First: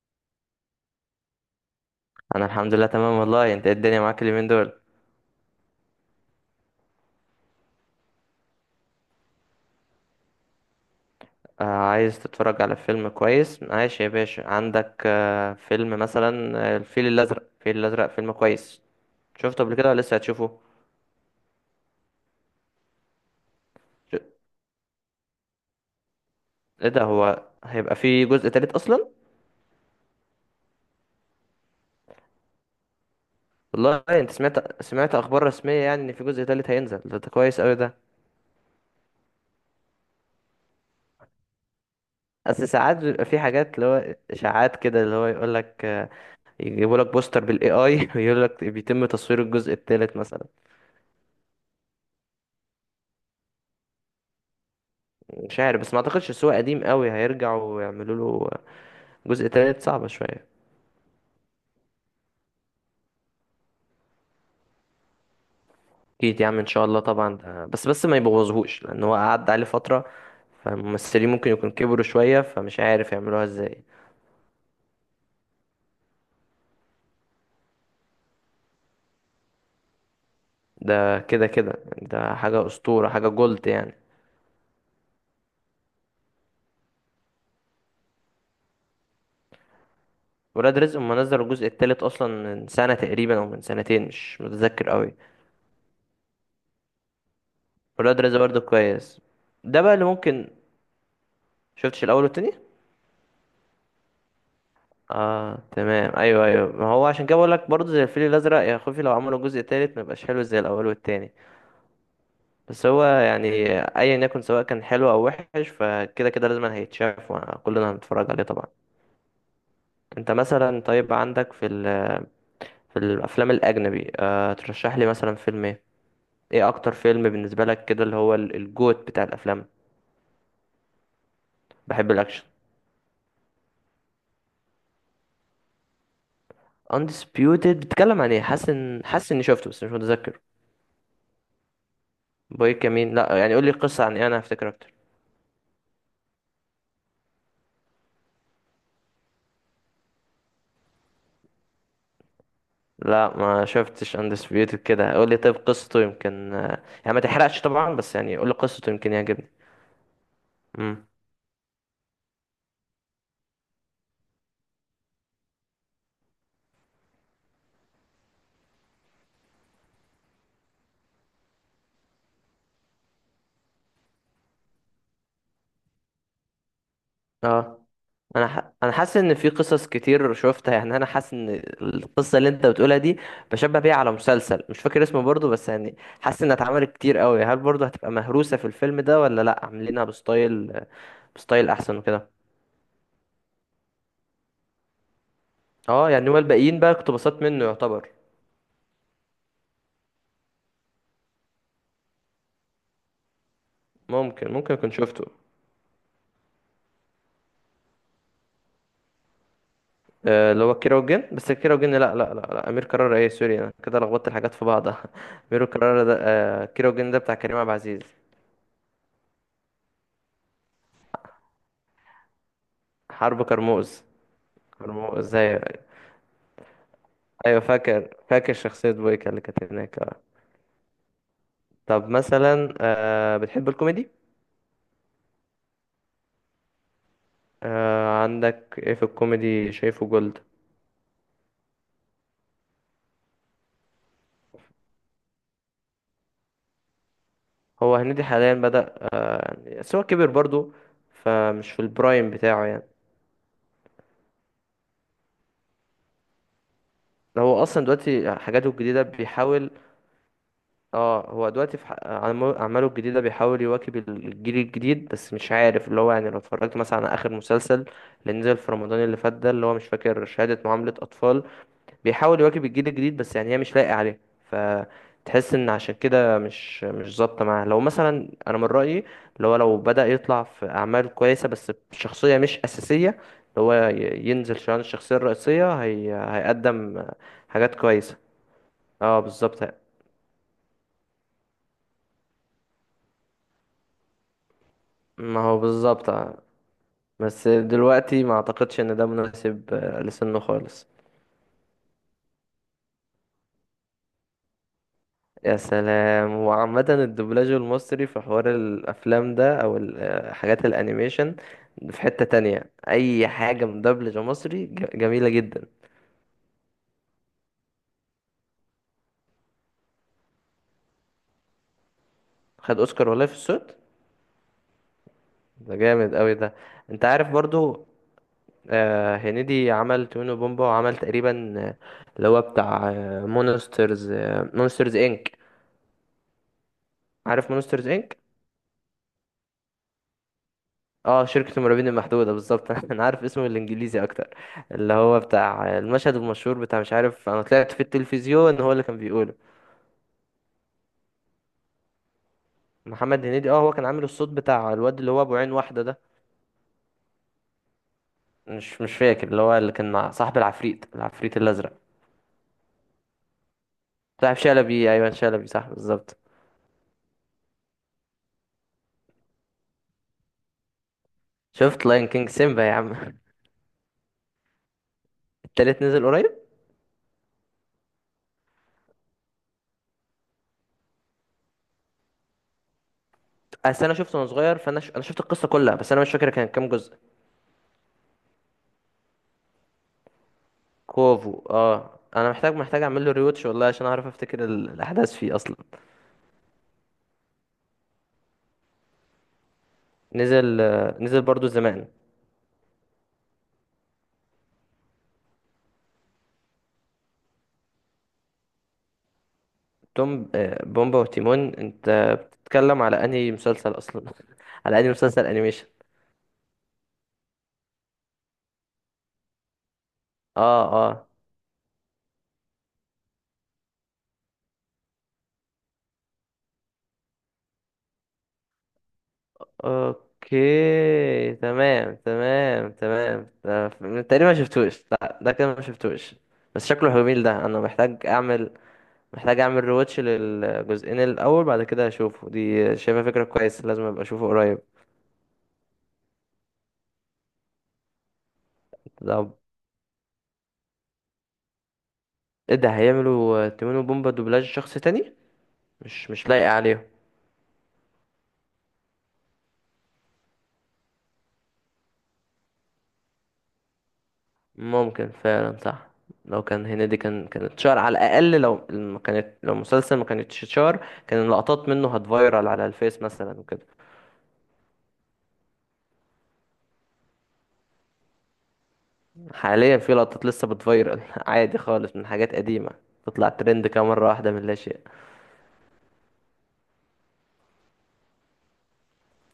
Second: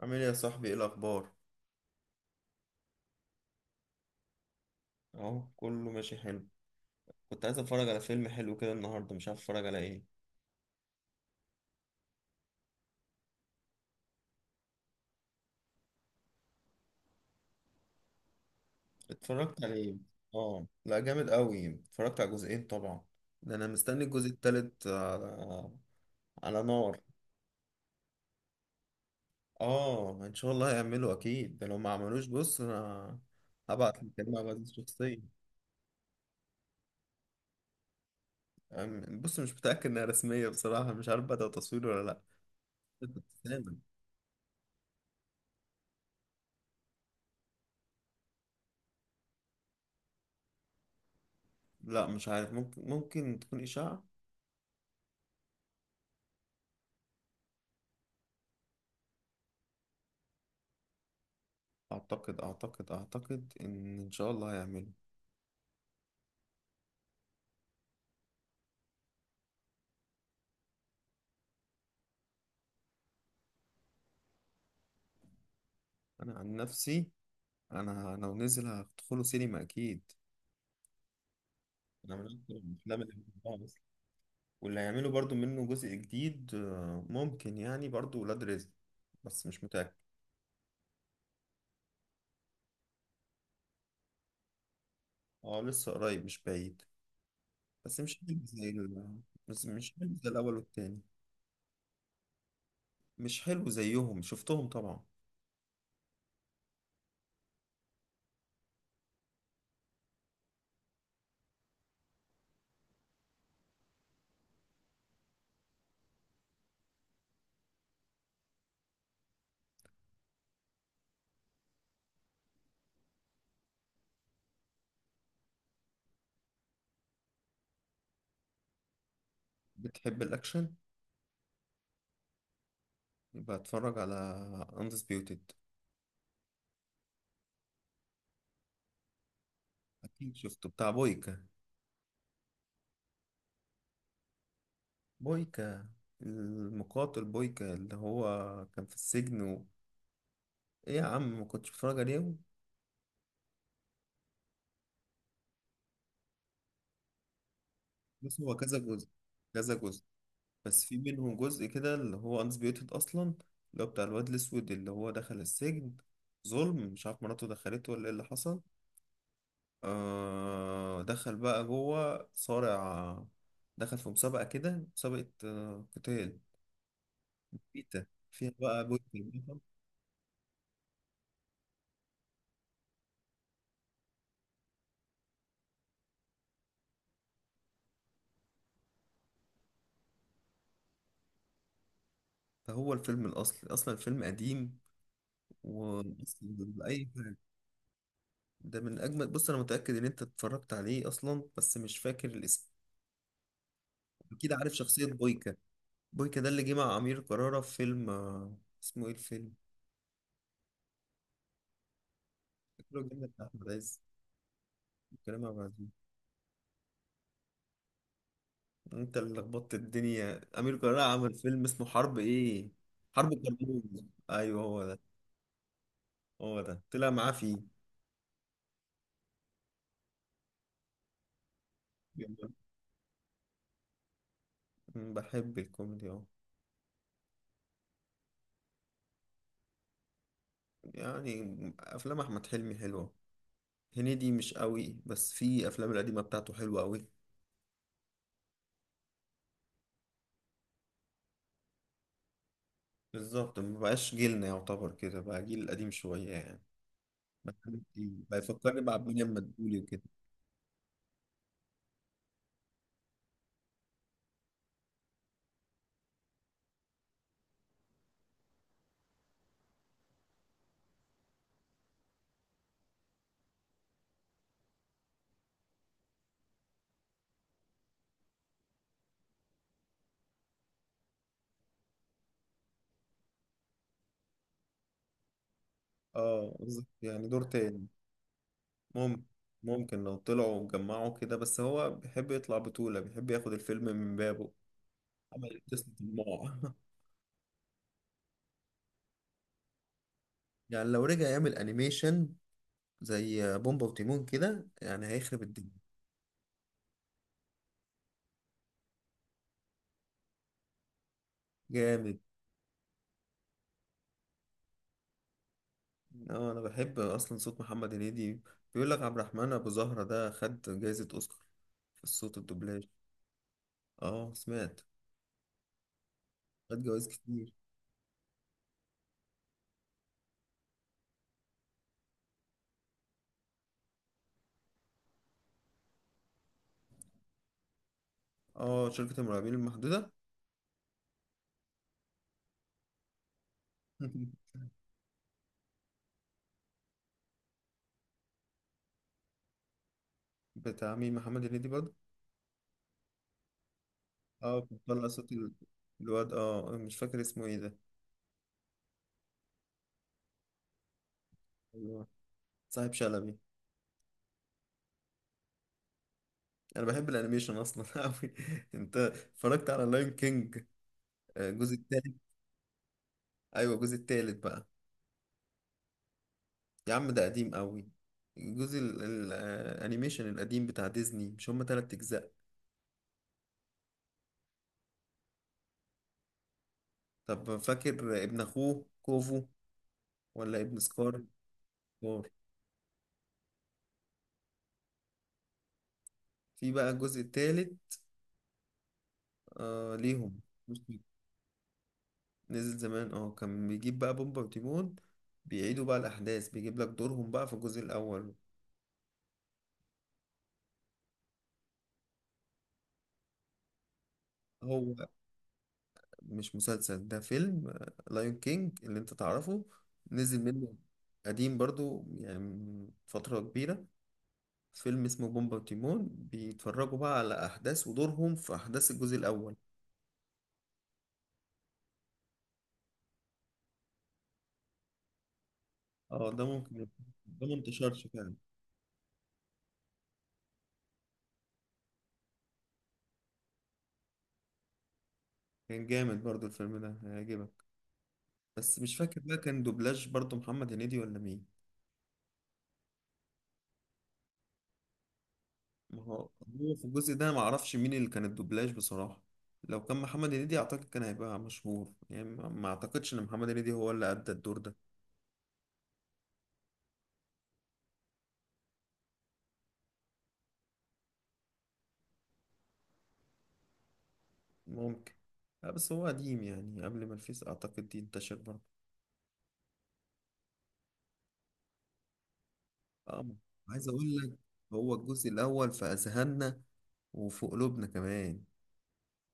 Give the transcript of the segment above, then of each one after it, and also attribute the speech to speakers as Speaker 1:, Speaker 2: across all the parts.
Speaker 1: عامل ايه يا صاحبي؟ ايه الاخبار؟
Speaker 2: انا الحمد لله تمام والله. انت إيه الدنيا معاك اليومين دول؟
Speaker 1: اهو كله ماشي حلو. كنت عايز اتفرج على فيلم حلو كده النهارده، مش عارف اتفرج على ايه.
Speaker 2: آه عايز تتفرج على فيلم كويس؟ عايش يا باشا، عندك فيلم مثلا الفيل الازرق. الفيل الازرق فيلم كويس.
Speaker 1: اتفرجت
Speaker 2: شفته
Speaker 1: على
Speaker 2: قبل كده
Speaker 1: ايه؟
Speaker 2: ولا لسه هتشوفه؟
Speaker 1: اه لا جامد قوي، اتفرجت على جزئين طبعا. ده انا مستني
Speaker 2: ش-
Speaker 1: الجزء التالت على، على
Speaker 2: ايه
Speaker 1: نار.
Speaker 2: ده، هو هيبقى فيه جزء تالت اصلا؟
Speaker 1: اه ان شاء الله هيعملوا اكيد، ده لو ما عملوش بص انا هبعت
Speaker 2: والله انت
Speaker 1: لكريم عبد العزيز
Speaker 2: سمعت
Speaker 1: شخصيا.
Speaker 2: اخبار رسميه يعني ان في جزء تالت هينزل ده؟ ده كويس قوي ده.
Speaker 1: بص مش متاكد انها رسميه بصراحه، مش عارف بدأ تصوير ولا لا.
Speaker 2: اصل ساعات بيبقى في حاجات اللي هو اشاعات كده، اللي هو يقول لك يجيبوا لك بوستر بالاي اي ويقول لك بيتم تصوير الجزء التالت مثلا.
Speaker 1: لا مش عارف، ممكن تكون اشاعه.
Speaker 2: مش عارف، بس ما اعتقدش، السوق قديم قوي هيرجعوا ويعملوا له جزء تالت؟ صعبة شوية.
Speaker 1: اعتقد ان شاء الله هيعمله.
Speaker 2: اكيد يا عم ان شاء الله طبعا ده، بس ما يبوظهوش، لان هو قعد عليه فترة، فالممثلين ممكن يكون كبروا شوية، فمش عارف يعملوها ازاي.
Speaker 1: انا عن نفسي، انا لو نزل هدخله سينما اكيد.
Speaker 2: ده كده يعني،
Speaker 1: انا من
Speaker 2: ده
Speaker 1: أكتر
Speaker 2: حاجة
Speaker 1: الافلام
Speaker 2: اسطورة،
Speaker 1: اللي
Speaker 2: حاجة
Speaker 1: بحبها
Speaker 2: جولد
Speaker 1: اصلا.
Speaker 2: يعني.
Speaker 1: واللي هيعملوا برضو منه جزء جديد ممكن يعني برضو ولاد رزق، بس مش متاكد.
Speaker 2: ولاد رزق هما نزلوا الجزء التالت اصلا من سنة تقريبا او من سنتين، مش متذكر قوي.
Speaker 1: اه لسه قريب، مش بعيد. بس مش
Speaker 2: ولاد رزق
Speaker 1: حلو
Speaker 2: برضه
Speaker 1: زي ال...
Speaker 2: كويس.
Speaker 1: بس
Speaker 2: ده
Speaker 1: مش
Speaker 2: بقى اللي
Speaker 1: حلو زي
Speaker 2: ممكن.
Speaker 1: الاول والتاني.
Speaker 2: شفتش الاول والتاني؟
Speaker 1: مش حلو زيهم، شفتهم طبعا.
Speaker 2: اه تمام، ايوه ايوه، ما هو عشان كده بقول لك برضه زي الفيل الازرق، يا خوفي لو عملوا جزء تالت ما يبقاش حلو زي الاول والتاني. بس هو يعني ايا يكن، سواء كان حلو او وحش، فكده كده لازم هيتشاف وكلنا هنتفرج عليه طبعا. انت مثلا طيب عندك في الافلام الاجنبي، آه ترشح لي مثلا فيلم ايه؟ ايه اكتر فيلم بالنسبه لك كده، اللي هو الجوت بتاع الافلام؟
Speaker 1: بتحب الاكشن؟
Speaker 2: بحب الاكشن.
Speaker 1: يبقى اتفرج على اندسبيوتد.
Speaker 2: Undisputed بتتكلم عن ايه؟ حاسس ان حاسس اني شفته بس مش
Speaker 1: اكيد
Speaker 2: متذكر.
Speaker 1: شفته، بتاع بويكا.
Speaker 2: بوي كمين، لا يعني قول لي القصه عن ايه انا هفتكر اكتر.
Speaker 1: بويكا المقاتل، بويكا اللي هو كان في السجن و... ايه يا عم ما كنتش بتفرج عليه؟
Speaker 2: لا ما شفتش اندسبيوتد، كده قول لي طيب قصته يمكن، يعني ما تحرقش طبعا، بس يعني
Speaker 1: بس
Speaker 2: قول لي
Speaker 1: هو كذا
Speaker 2: قصته
Speaker 1: جزء،
Speaker 2: يمكن يعجبني.
Speaker 1: كذا جزء. بس في
Speaker 2: امم
Speaker 1: منهم جزء كده اللي هو انسبيوتد اصلا، اللي هو بتاع الواد الاسود اللي هو دخل السجن ظلم، مش عارف مراته دخلته ولا ايه اللي حصل. آه دخل بقى جوه صارع، دخل في مسابقة كده، مسابقة قتال
Speaker 2: اه
Speaker 1: بيتا، فيها بقى
Speaker 2: انا
Speaker 1: بويكا
Speaker 2: حاسس ان في
Speaker 1: البطل.
Speaker 2: قصص كتير شفتها، يعني انا حاسس ان القصه اللي انت بتقولها دي بشبه بيها على مسلسل مش فاكر اسمه برضو، بس يعني حاسس انها اتعملت كتير قوي. هل برضو هتبقى مهروسه في الفيلم ده ولا لا عاملينها بستايل احسن وكده؟
Speaker 1: فهو الفيلم الأصلي، أصلا الفيلم قديم
Speaker 2: اه يعني هو
Speaker 1: وأصلا
Speaker 2: الباقيين بقى
Speaker 1: بأي حاجة.
Speaker 2: اقتباسات منه يعتبر.
Speaker 1: ده من اجمل، بص انا متاكد ان انت اتفرجت عليه اصلا بس مش فاكر الاسم. اكيد عارف
Speaker 2: ممكن اكون
Speaker 1: شخصيه
Speaker 2: شفته.
Speaker 1: بويكا. بويكا ده اللي جه مع امير كرارة في فيلم اسمه ايه الفيلم؟
Speaker 2: اللي هو كيرة والجن. بس كيرة والجن لا، امير
Speaker 1: فاكره
Speaker 2: كرارة،
Speaker 1: الجنة
Speaker 2: ايه
Speaker 1: بتاع
Speaker 2: سوري
Speaker 1: احمد
Speaker 2: انا كده
Speaker 1: عز،
Speaker 2: لخبطت الحاجات في بعضها
Speaker 1: كريم عبد
Speaker 2: امير
Speaker 1: العزيز.
Speaker 2: كرارة ده كيرة والجن ده بتاع كريم عبد العزيز.
Speaker 1: انت اللي لخبطت الدنيا، امير كرارة عمل فيلم اسمه حرب ايه؟ حرب
Speaker 2: حرب
Speaker 1: كرموز.
Speaker 2: كرموز.
Speaker 1: ايوه هو ده،
Speaker 2: كرموز ايوه.
Speaker 1: هو ده طلع معاه فيه.
Speaker 2: ايوه فاكر، فاكر شخصية بويكا اللي كانت هناك آه. طب
Speaker 1: جميل.
Speaker 2: مثلا بتحب الكوميدي؟
Speaker 1: بحب الكوميدي اه.
Speaker 2: عندك ايه في الكوميدي شايفه جولد؟
Speaker 1: يعني افلام احمد حلمي حلوه، هنيدي مش قوي بس في افلام القديمه بتاعته حلوه قوي.
Speaker 2: هو هنيدي حاليا بدأ يعني، بس هو كبر برضو، فمش في البرايم بتاعه يعني.
Speaker 1: بالظبط مبقاش جيلنا، يعتبر كده بقى جيل قديم شوية يعني. بقى
Speaker 2: هو
Speaker 1: حاجات
Speaker 2: اصلا
Speaker 1: جديدة.
Speaker 2: دلوقتي
Speaker 1: بقى
Speaker 2: حاجاته
Speaker 1: يفكرني
Speaker 2: الجديدة
Speaker 1: بعبد الحليم
Speaker 2: بيحاول.
Speaker 1: مدبولي وكده.
Speaker 2: اه هو دلوقتي في اعماله الجديده بيحاول يواكب الجيل الجديد، بس مش عارف اللي هو يعني لو اتفرجت مثلا على اخر مسلسل اللي نزل في رمضان اللي فات ده، اللي هو مش فاكر، شهاده معامله اطفال، بيحاول يواكب الجيل الجديد بس يعني هي مش لايقه عليه، فتحس ان عشان كده مش ظابطه معاه. لو مثلا انا من رايي، اللي هو لو بدا يطلع في اعمال كويسه بس بشخصيه مش اساسيه، اللي هو ينزل شان الشخصيه الرئيسيه
Speaker 1: اه بالظبط
Speaker 2: هيقدم
Speaker 1: يعني دور
Speaker 2: حاجات
Speaker 1: تاني.
Speaker 2: كويسه. اه
Speaker 1: ممكن،
Speaker 2: بالظبط.
Speaker 1: ممكن لو طلعوا وجمعوا كده، بس هو بيحب يطلع بطولة، بيحب ياخد الفيلم من بابه.
Speaker 2: ما هو
Speaker 1: عمل قصة
Speaker 2: بالظبط.
Speaker 1: طماع.
Speaker 2: بس دلوقتي ما اعتقدش ان ده مناسب لسنه خالص.
Speaker 1: يعني لو رجع يعمل انيميشن زي بومبا وتيمون كده يعني هيخرب
Speaker 2: يا
Speaker 1: الدنيا.
Speaker 2: سلام، وعامة الدبلاج المصري في حوار الافلام ده او حاجات الانيميشن في
Speaker 1: جامد.
Speaker 2: حتة تانية، اي حاجة مدبلجة مصري جميلة جدا.
Speaker 1: اه انا بحب اصلا صوت محمد هنيدي. بيقول لك عبد الرحمن ابو زهرة ده خد جايزة اوسكار في الصوت،
Speaker 2: خد
Speaker 1: الدوبلاج.
Speaker 2: اوسكار والله في الصوت؟
Speaker 1: اه سمعت،
Speaker 2: ده جامد قوي ده.
Speaker 1: خد
Speaker 2: انت
Speaker 1: جوايز
Speaker 2: عارف
Speaker 1: كتير.
Speaker 2: برضو هنيدي عمل تونو بومبا وعمل تقريبا اللي هو بتاع مونسترز مونسترز انك. عارف مونسترز انك؟
Speaker 1: اه شركة المرعبين المحدودة.
Speaker 2: اه شركة المرعبين المحدودة بالظبط انا عارف اسمه الانجليزي اكتر. اللي هو بتاع المشهد المشهور، بتاع مش عارف انا طلعت في التلفزيون هو اللي كان بيقوله.
Speaker 1: بتاع مين؟ محمد هنيدي برضه؟
Speaker 2: محمد هنيدي اه، هو كان عامل الصوت
Speaker 1: اه
Speaker 2: بتاع
Speaker 1: كان
Speaker 2: الواد
Speaker 1: طلع
Speaker 2: اللي هو
Speaker 1: صوت
Speaker 2: ابو عين واحدة ده.
Speaker 1: الواد، اه مش فاكر اسمه ايه ده.
Speaker 2: مش فاكر، اللي هو اللي كان مع صاحب العفريت، العفريت الازرق.
Speaker 1: ايوه، صاحب شلبي.
Speaker 2: صاحب شلبي. ايوه شلبي، صح بالظبط.
Speaker 1: انا بحب الانيميشن اصلا قوي. انت اتفرجت على لاين كينج الجزء
Speaker 2: شفت لاين
Speaker 1: التالت؟
Speaker 2: كينج سيمبا يا عم.
Speaker 1: ايوه الجزء التالت بقى.
Speaker 2: التالت نزل قريب؟
Speaker 1: يا عم ده قديم قوي، الجزء الانيميشن القديم بتاع ديزني، مش هما تلات اجزاء؟
Speaker 2: اصل انا شفته وانا صغير، انا شفت القصة كلها بس انا مش فاكر كان كام جزء.
Speaker 1: طب فاكر ابن اخوه كوفو ولا ابن سكار؟
Speaker 2: كوفو، اه
Speaker 1: سكار.
Speaker 2: انا محتاج اعمل له ريوتش والله عشان اعرف افتكر الاحداث فيه اصلا.
Speaker 1: في بقى الجزء التالت آه ليهم.
Speaker 2: نزل نزل برضو زمان.
Speaker 1: نزل زمان اه، كان بيجيب بقى بومبا وتيمون، بيعيدوا بقى الأحداث، بيجيب لك دورهم بقى في الجزء الأول.
Speaker 2: توم بومبا وتيمون، انت بتتكلم على انهي مسلسل اصلا؟ على انهي
Speaker 1: هو
Speaker 2: مسلسل انيميشن؟
Speaker 1: مش مسلسل، ده فيلم. لايون كينج اللي انت تعرفه نزل
Speaker 2: اه.
Speaker 1: منه،
Speaker 2: اه.
Speaker 1: قديم برضو يعني من فترة كبيرة، فيلم اسمه بومبا وتيمون، بيتفرجوا بقى على أحداث ودورهم في أحداث الجزء الأول.
Speaker 2: اوكي تمام، تمام تمام ده تقريبا ما شفتوش. لا ده كده ما شفتوش.
Speaker 1: اه ده
Speaker 2: بس
Speaker 1: ممكن
Speaker 2: شكله
Speaker 1: يبقى-
Speaker 2: جميل ده،
Speaker 1: ده ما
Speaker 2: انا
Speaker 1: انتشرش فعلا.
Speaker 2: محتاج اعمل ريواتش للجزئين الاول، بعد كده اشوفه. دي شايفها فكرة كويسة، لازم ابقى اشوفه قريب.
Speaker 1: كان جامد برضو الفيلم ده، هيعجبك. بس مش فاكر
Speaker 2: ده
Speaker 1: بقى كان دوبلاج برضو محمد هنيدي ولا مين.
Speaker 2: ايه ده، هيعملوا تيمون وبومبا دوبلاج شخص تاني؟
Speaker 1: ما
Speaker 2: مش
Speaker 1: هو،
Speaker 2: مش لايق
Speaker 1: هو
Speaker 2: عليهم.
Speaker 1: في الجزء ده ما اعرفش مين اللي كان الدوبلاج بصراحة. لو كان محمد هنيدي اعتقد كان هيبقى مشهور، يعني ما اعتقدش ان محمد هنيدي هو اللي ادى الدور ده.
Speaker 2: ممكن فعلا صح. لو كان هنيدي كان، كانت شهر على الاقل. لو ما كانت، لو المسلسل ما كانتش شهر، كان اللقطات منه هتفايرال على الفيس مثلا وكده.
Speaker 1: ممكن، لا بس هو قديم يعني قبل ما الفيس اعتقد دي انتشر برضه.
Speaker 2: حاليا في لقطات لسه بتفايرال عادي خالص من حاجات قديمة،
Speaker 1: اه
Speaker 2: تطلع ترند كده
Speaker 1: عايز
Speaker 2: مرة
Speaker 1: اقول
Speaker 2: واحدة
Speaker 1: لك،
Speaker 2: من لا شيء.
Speaker 1: هو الجزء الاول في اذهاننا وفي قلوبنا كمان،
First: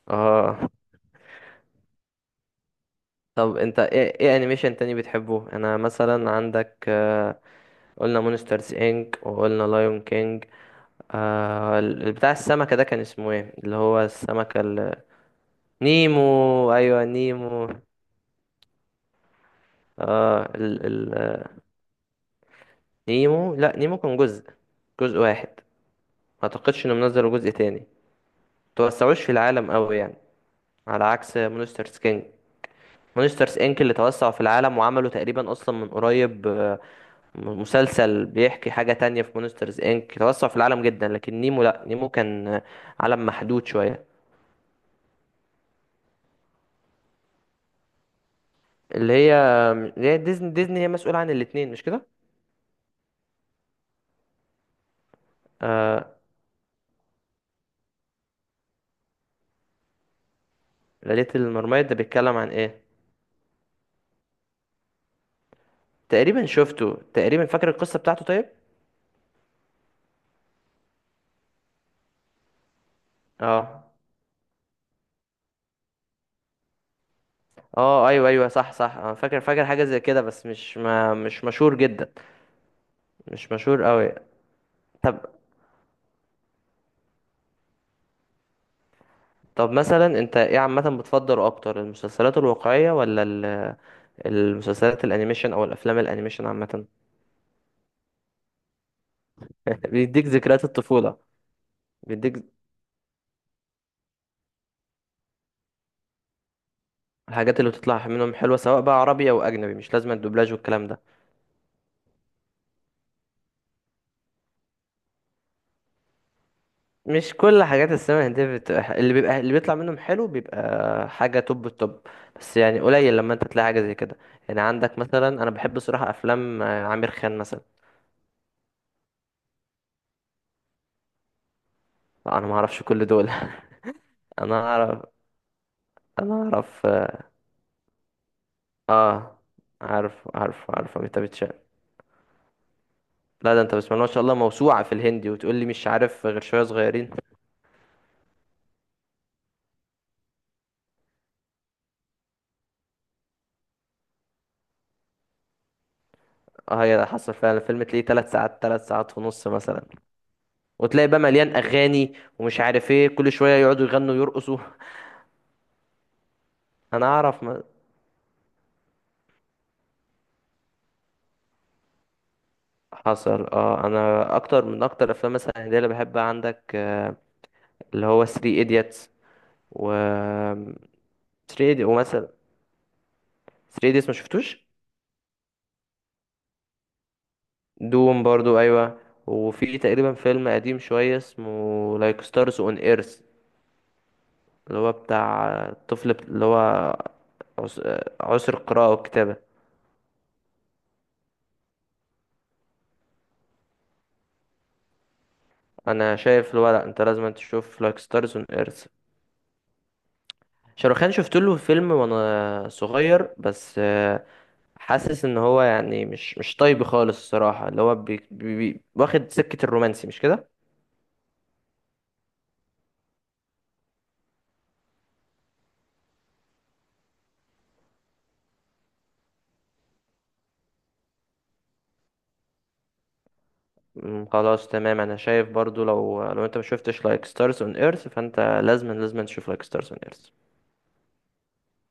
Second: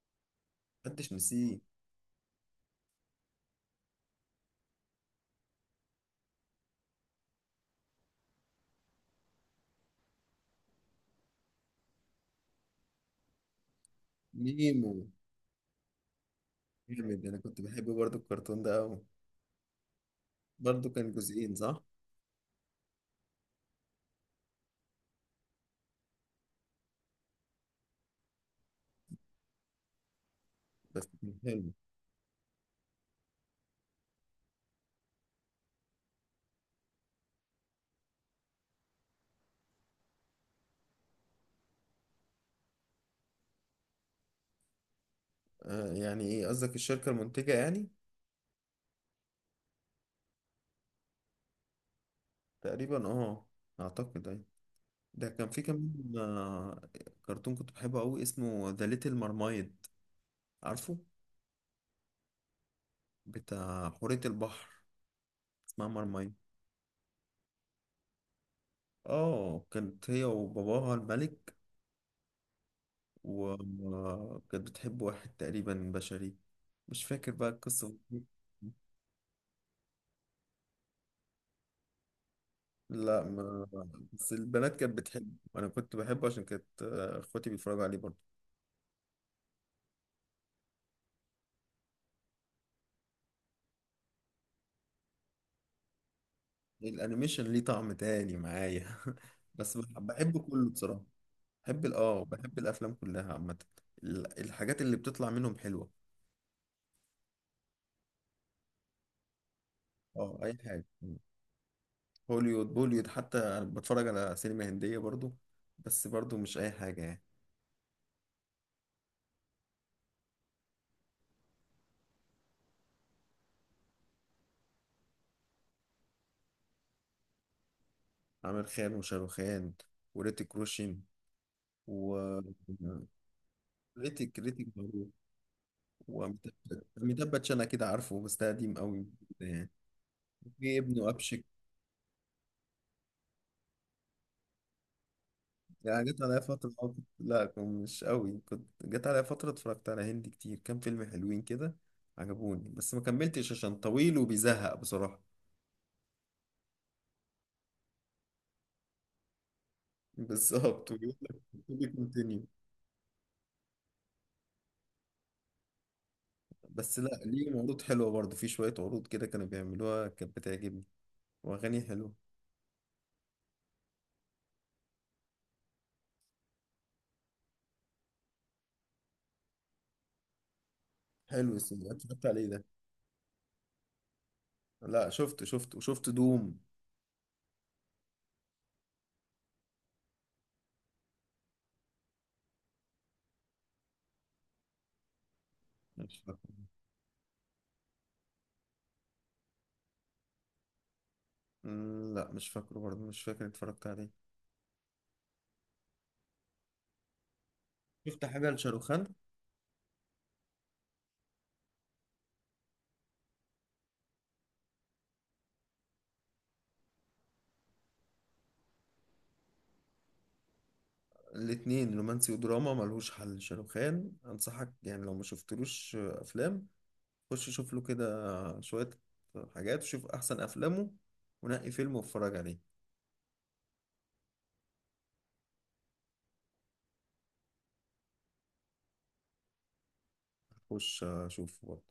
Speaker 2: اه.
Speaker 1: محدش نسيه.
Speaker 2: طب انت ايه انيميشن تاني بتحبه؟ انا مثلا عندك قلنا مونسترز انك وقلنا لايون كينج. آه بتاع السمكة ده كان اسمه ايه، اللي هو السمكة
Speaker 1: نيمو.
Speaker 2: نيمو، ايوه
Speaker 1: جامد، انا كنت
Speaker 2: نيمو.
Speaker 1: بحب برضه الكرتون ده قوي.
Speaker 2: اه ال
Speaker 1: برضه كان
Speaker 2: ال
Speaker 1: جزئين
Speaker 2: آه،
Speaker 1: صح؟
Speaker 2: نيمو، لا نيمو كان جزء، جزء واحد. ما اعتقدش انهم نزلوا جزء تاني، توسعوش في العالم قوي يعني، على
Speaker 1: بس كان
Speaker 2: عكس
Speaker 1: حلو.
Speaker 2: مونسترز كينج. مونسترز انك اللي توسعوا في العالم، وعملوا تقريبا اصلا من قريب مسلسل بيحكي حاجة تانية. في مونسترز انك توسعوا في العالم جدا، لكن نيمو، لا نيمو كان عالم محدود شوية.
Speaker 1: آه يعني ايه قصدك، الشركة المنتجة يعني؟
Speaker 2: اللي هي اللي هي ديزني. ديزني هي مسؤولة عن الاتنين مش كده؟
Speaker 1: تقريبا اه، اعتقد اي. ده كان في
Speaker 2: آه
Speaker 1: كمان كرتون كنت بحبه قوي اسمه ذا ليتل مرمايد، عارفه؟
Speaker 2: ليلة المرميد ده بيتكلم عن ايه؟
Speaker 1: بتاع حورية البحر، اسمها مرمايد.
Speaker 2: تقريبا شفته، تقريبا فاكر القصة بتاعته طيب؟
Speaker 1: اه كانت هي وباباها الملك،
Speaker 2: اه
Speaker 1: وكانت بتحب واحد تقريبا بشري. مش فاكر بقى القصة
Speaker 2: اه ايوه
Speaker 1: بالظبط.
Speaker 2: ايوه صح صح، انا فاكر، فاكر حاجه زي كده بس مش مشهور جدا.
Speaker 1: لا
Speaker 2: مش
Speaker 1: ما،
Speaker 2: مشهور قوي.
Speaker 1: بس البنات كانت
Speaker 2: طب،
Speaker 1: بتحبه. انا كنت بحبه عشان كانت اخواتي بيتفرجوا عليه برضه.
Speaker 2: طب مثلا انت ايه عامه بتفضل اكتر، المسلسلات الواقعيه ولا المسلسلات الانيميشن او الافلام الانيميشن عامه؟
Speaker 1: الانيميشن ليه طعم تاني معايا بس
Speaker 2: بيديك
Speaker 1: بحبه
Speaker 2: ذكريات
Speaker 1: كله بصراحة.
Speaker 2: الطفوله.
Speaker 1: بحب
Speaker 2: بيديك
Speaker 1: بحب الافلام كلها عامه، الحاجات اللي بتطلع منهم حلوه.
Speaker 2: الحاجات اللي بتطلع منهم حلوه، سواء بقى عربي او اجنبي، مش لازم
Speaker 1: اه اي
Speaker 2: الدوبلاج
Speaker 1: حاجه،
Speaker 2: والكلام ده.
Speaker 1: هوليوود، بوليوود، حتى انا بتفرج على سينما هنديه برضو، بس برضو مش اي حاجه يعني.
Speaker 2: مش كل حاجات السينما الهندية بتبقى اللي بيبقى اللي بيطلع منهم حلو بيبقى حاجة توب التوب، بس يعني قليل لما انت تلاقي حاجة زي كده. يعني عندك مثلا انا بحب صراحة افلام عامر خان مثلا.
Speaker 1: عامر خان وشاروخان وريتيك روشن و
Speaker 2: لا، انا ما اعرفش كل دول
Speaker 1: ريتيك
Speaker 2: انا
Speaker 1: ريتيك
Speaker 2: اعرف.
Speaker 1: معروف،
Speaker 2: انا
Speaker 1: وأميتاب.
Speaker 2: اعرف.
Speaker 1: أميتاب باتشان أكيد عارفه، بس ده قديم قوي
Speaker 2: اه
Speaker 1: يعني.
Speaker 2: عارف، عارف
Speaker 1: في
Speaker 2: عارف
Speaker 1: ابنه
Speaker 2: انت
Speaker 1: أبشك.
Speaker 2: بتشاء. لا ده انت بسم الله ما شاء الله موسوعة في الهندي، وتقول لي مش
Speaker 1: يعني جت
Speaker 2: عارف
Speaker 1: عليا
Speaker 2: غير شوية
Speaker 1: فترة آه، كنت-
Speaker 2: صغيرين.
Speaker 1: لا كنت مش قوي، كنت جت عليا فترة اتفرجت على هندي كتير، كام فيلم حلوين كده عجبوني، بس ما كملتش عشان طويل وبيزهق بصراحة.
Speaker 2: اه هي ده حصل فعلا، الفيلم تلاقيه ثلاث ساعات، ثلاث ساعات ونص مثلا،
Speaker 1: بالظبط،
Speaker 2: وتلاقي
Speaker 1: ويقول
Speaker 2: بقى
Speaker 1: لك
Speaker 2: مليان
Speaker 1: to be
Speaker 2: اغاني،
Speaker 1: continue.
Speaker 2: ومش عارف ايه، كل شوية يقعدوا يغنوا ويرقصوا.
Speaker 1: بس
Speaker 2: انا
Speaker 1: لا
Speaker 2: اعرف.
Speaker 1: ليهم عروض حلوة برضه، في شوية عروض كده كانوا بيعملوها كانت بتعجبني، وأغاني حلوة.
Speaker 2: حصل. اه انا اكتر، من اكتر افلام مثلا هندية اللي بحبها عندك اللي هو 3 ايديتس، و
Speaker 1: حلو
Speaker 2: 3 ايديتس
Speaker 1: السينما، اتفرجت
Speaker 2: ومثلا
Speaker 1: عليه ده.
Speaker 2: 3 ايديتس ما شفتوش؟
Speaker 1: لا شفت، شفت وشفت دوم.
Speaker 2: دوم برضو ايوه. وفي تقريبا فيلم قديم شويه اسمه لايك ستارز اون ايرث، اللي هو بتاع الطفل
Speaker 1: مش
Speaker 2: اللي هو
Speaker 1: فاكره.
Speaker 2: عسر القراءه والكتابه.
Speaker 1: لا مش فاكره برضه، مش فاكر اتفرجت عليه.
Speaker 2: انا شايف اللي هو، لا انت لازم تشوف لايك
Speaker 1: شفت
Speaker 2: ستارز اون
Speaker 1: حاجة
Speaker 2: ايرث.
Speaker 1: لشاروخان.
Speaker 2: شاروخان شفت له فيلم وانا صغير، بس حاسس ان هو يعني مش طيب خالص الصراحه، اللي هو بي واخد سكه الرومانسي مش كده.
Speaker 1: الاتنين رومانسي ودراما ملهوش حل شاروخان، انصحك يعني لو ما شفتلوش افلام، خش شوف له كده شوية حاجات، وشوف احسن افلامه، ونقي فيلم واتفرج عليه.
Speaker 2: خلاص تمام. انا شايف برضو لو انت ما شفتش لايك ستارز اون ايرث فانت لازما تشوف لايك ستارز اون ايرث.
Speaker 1: خش شوفه.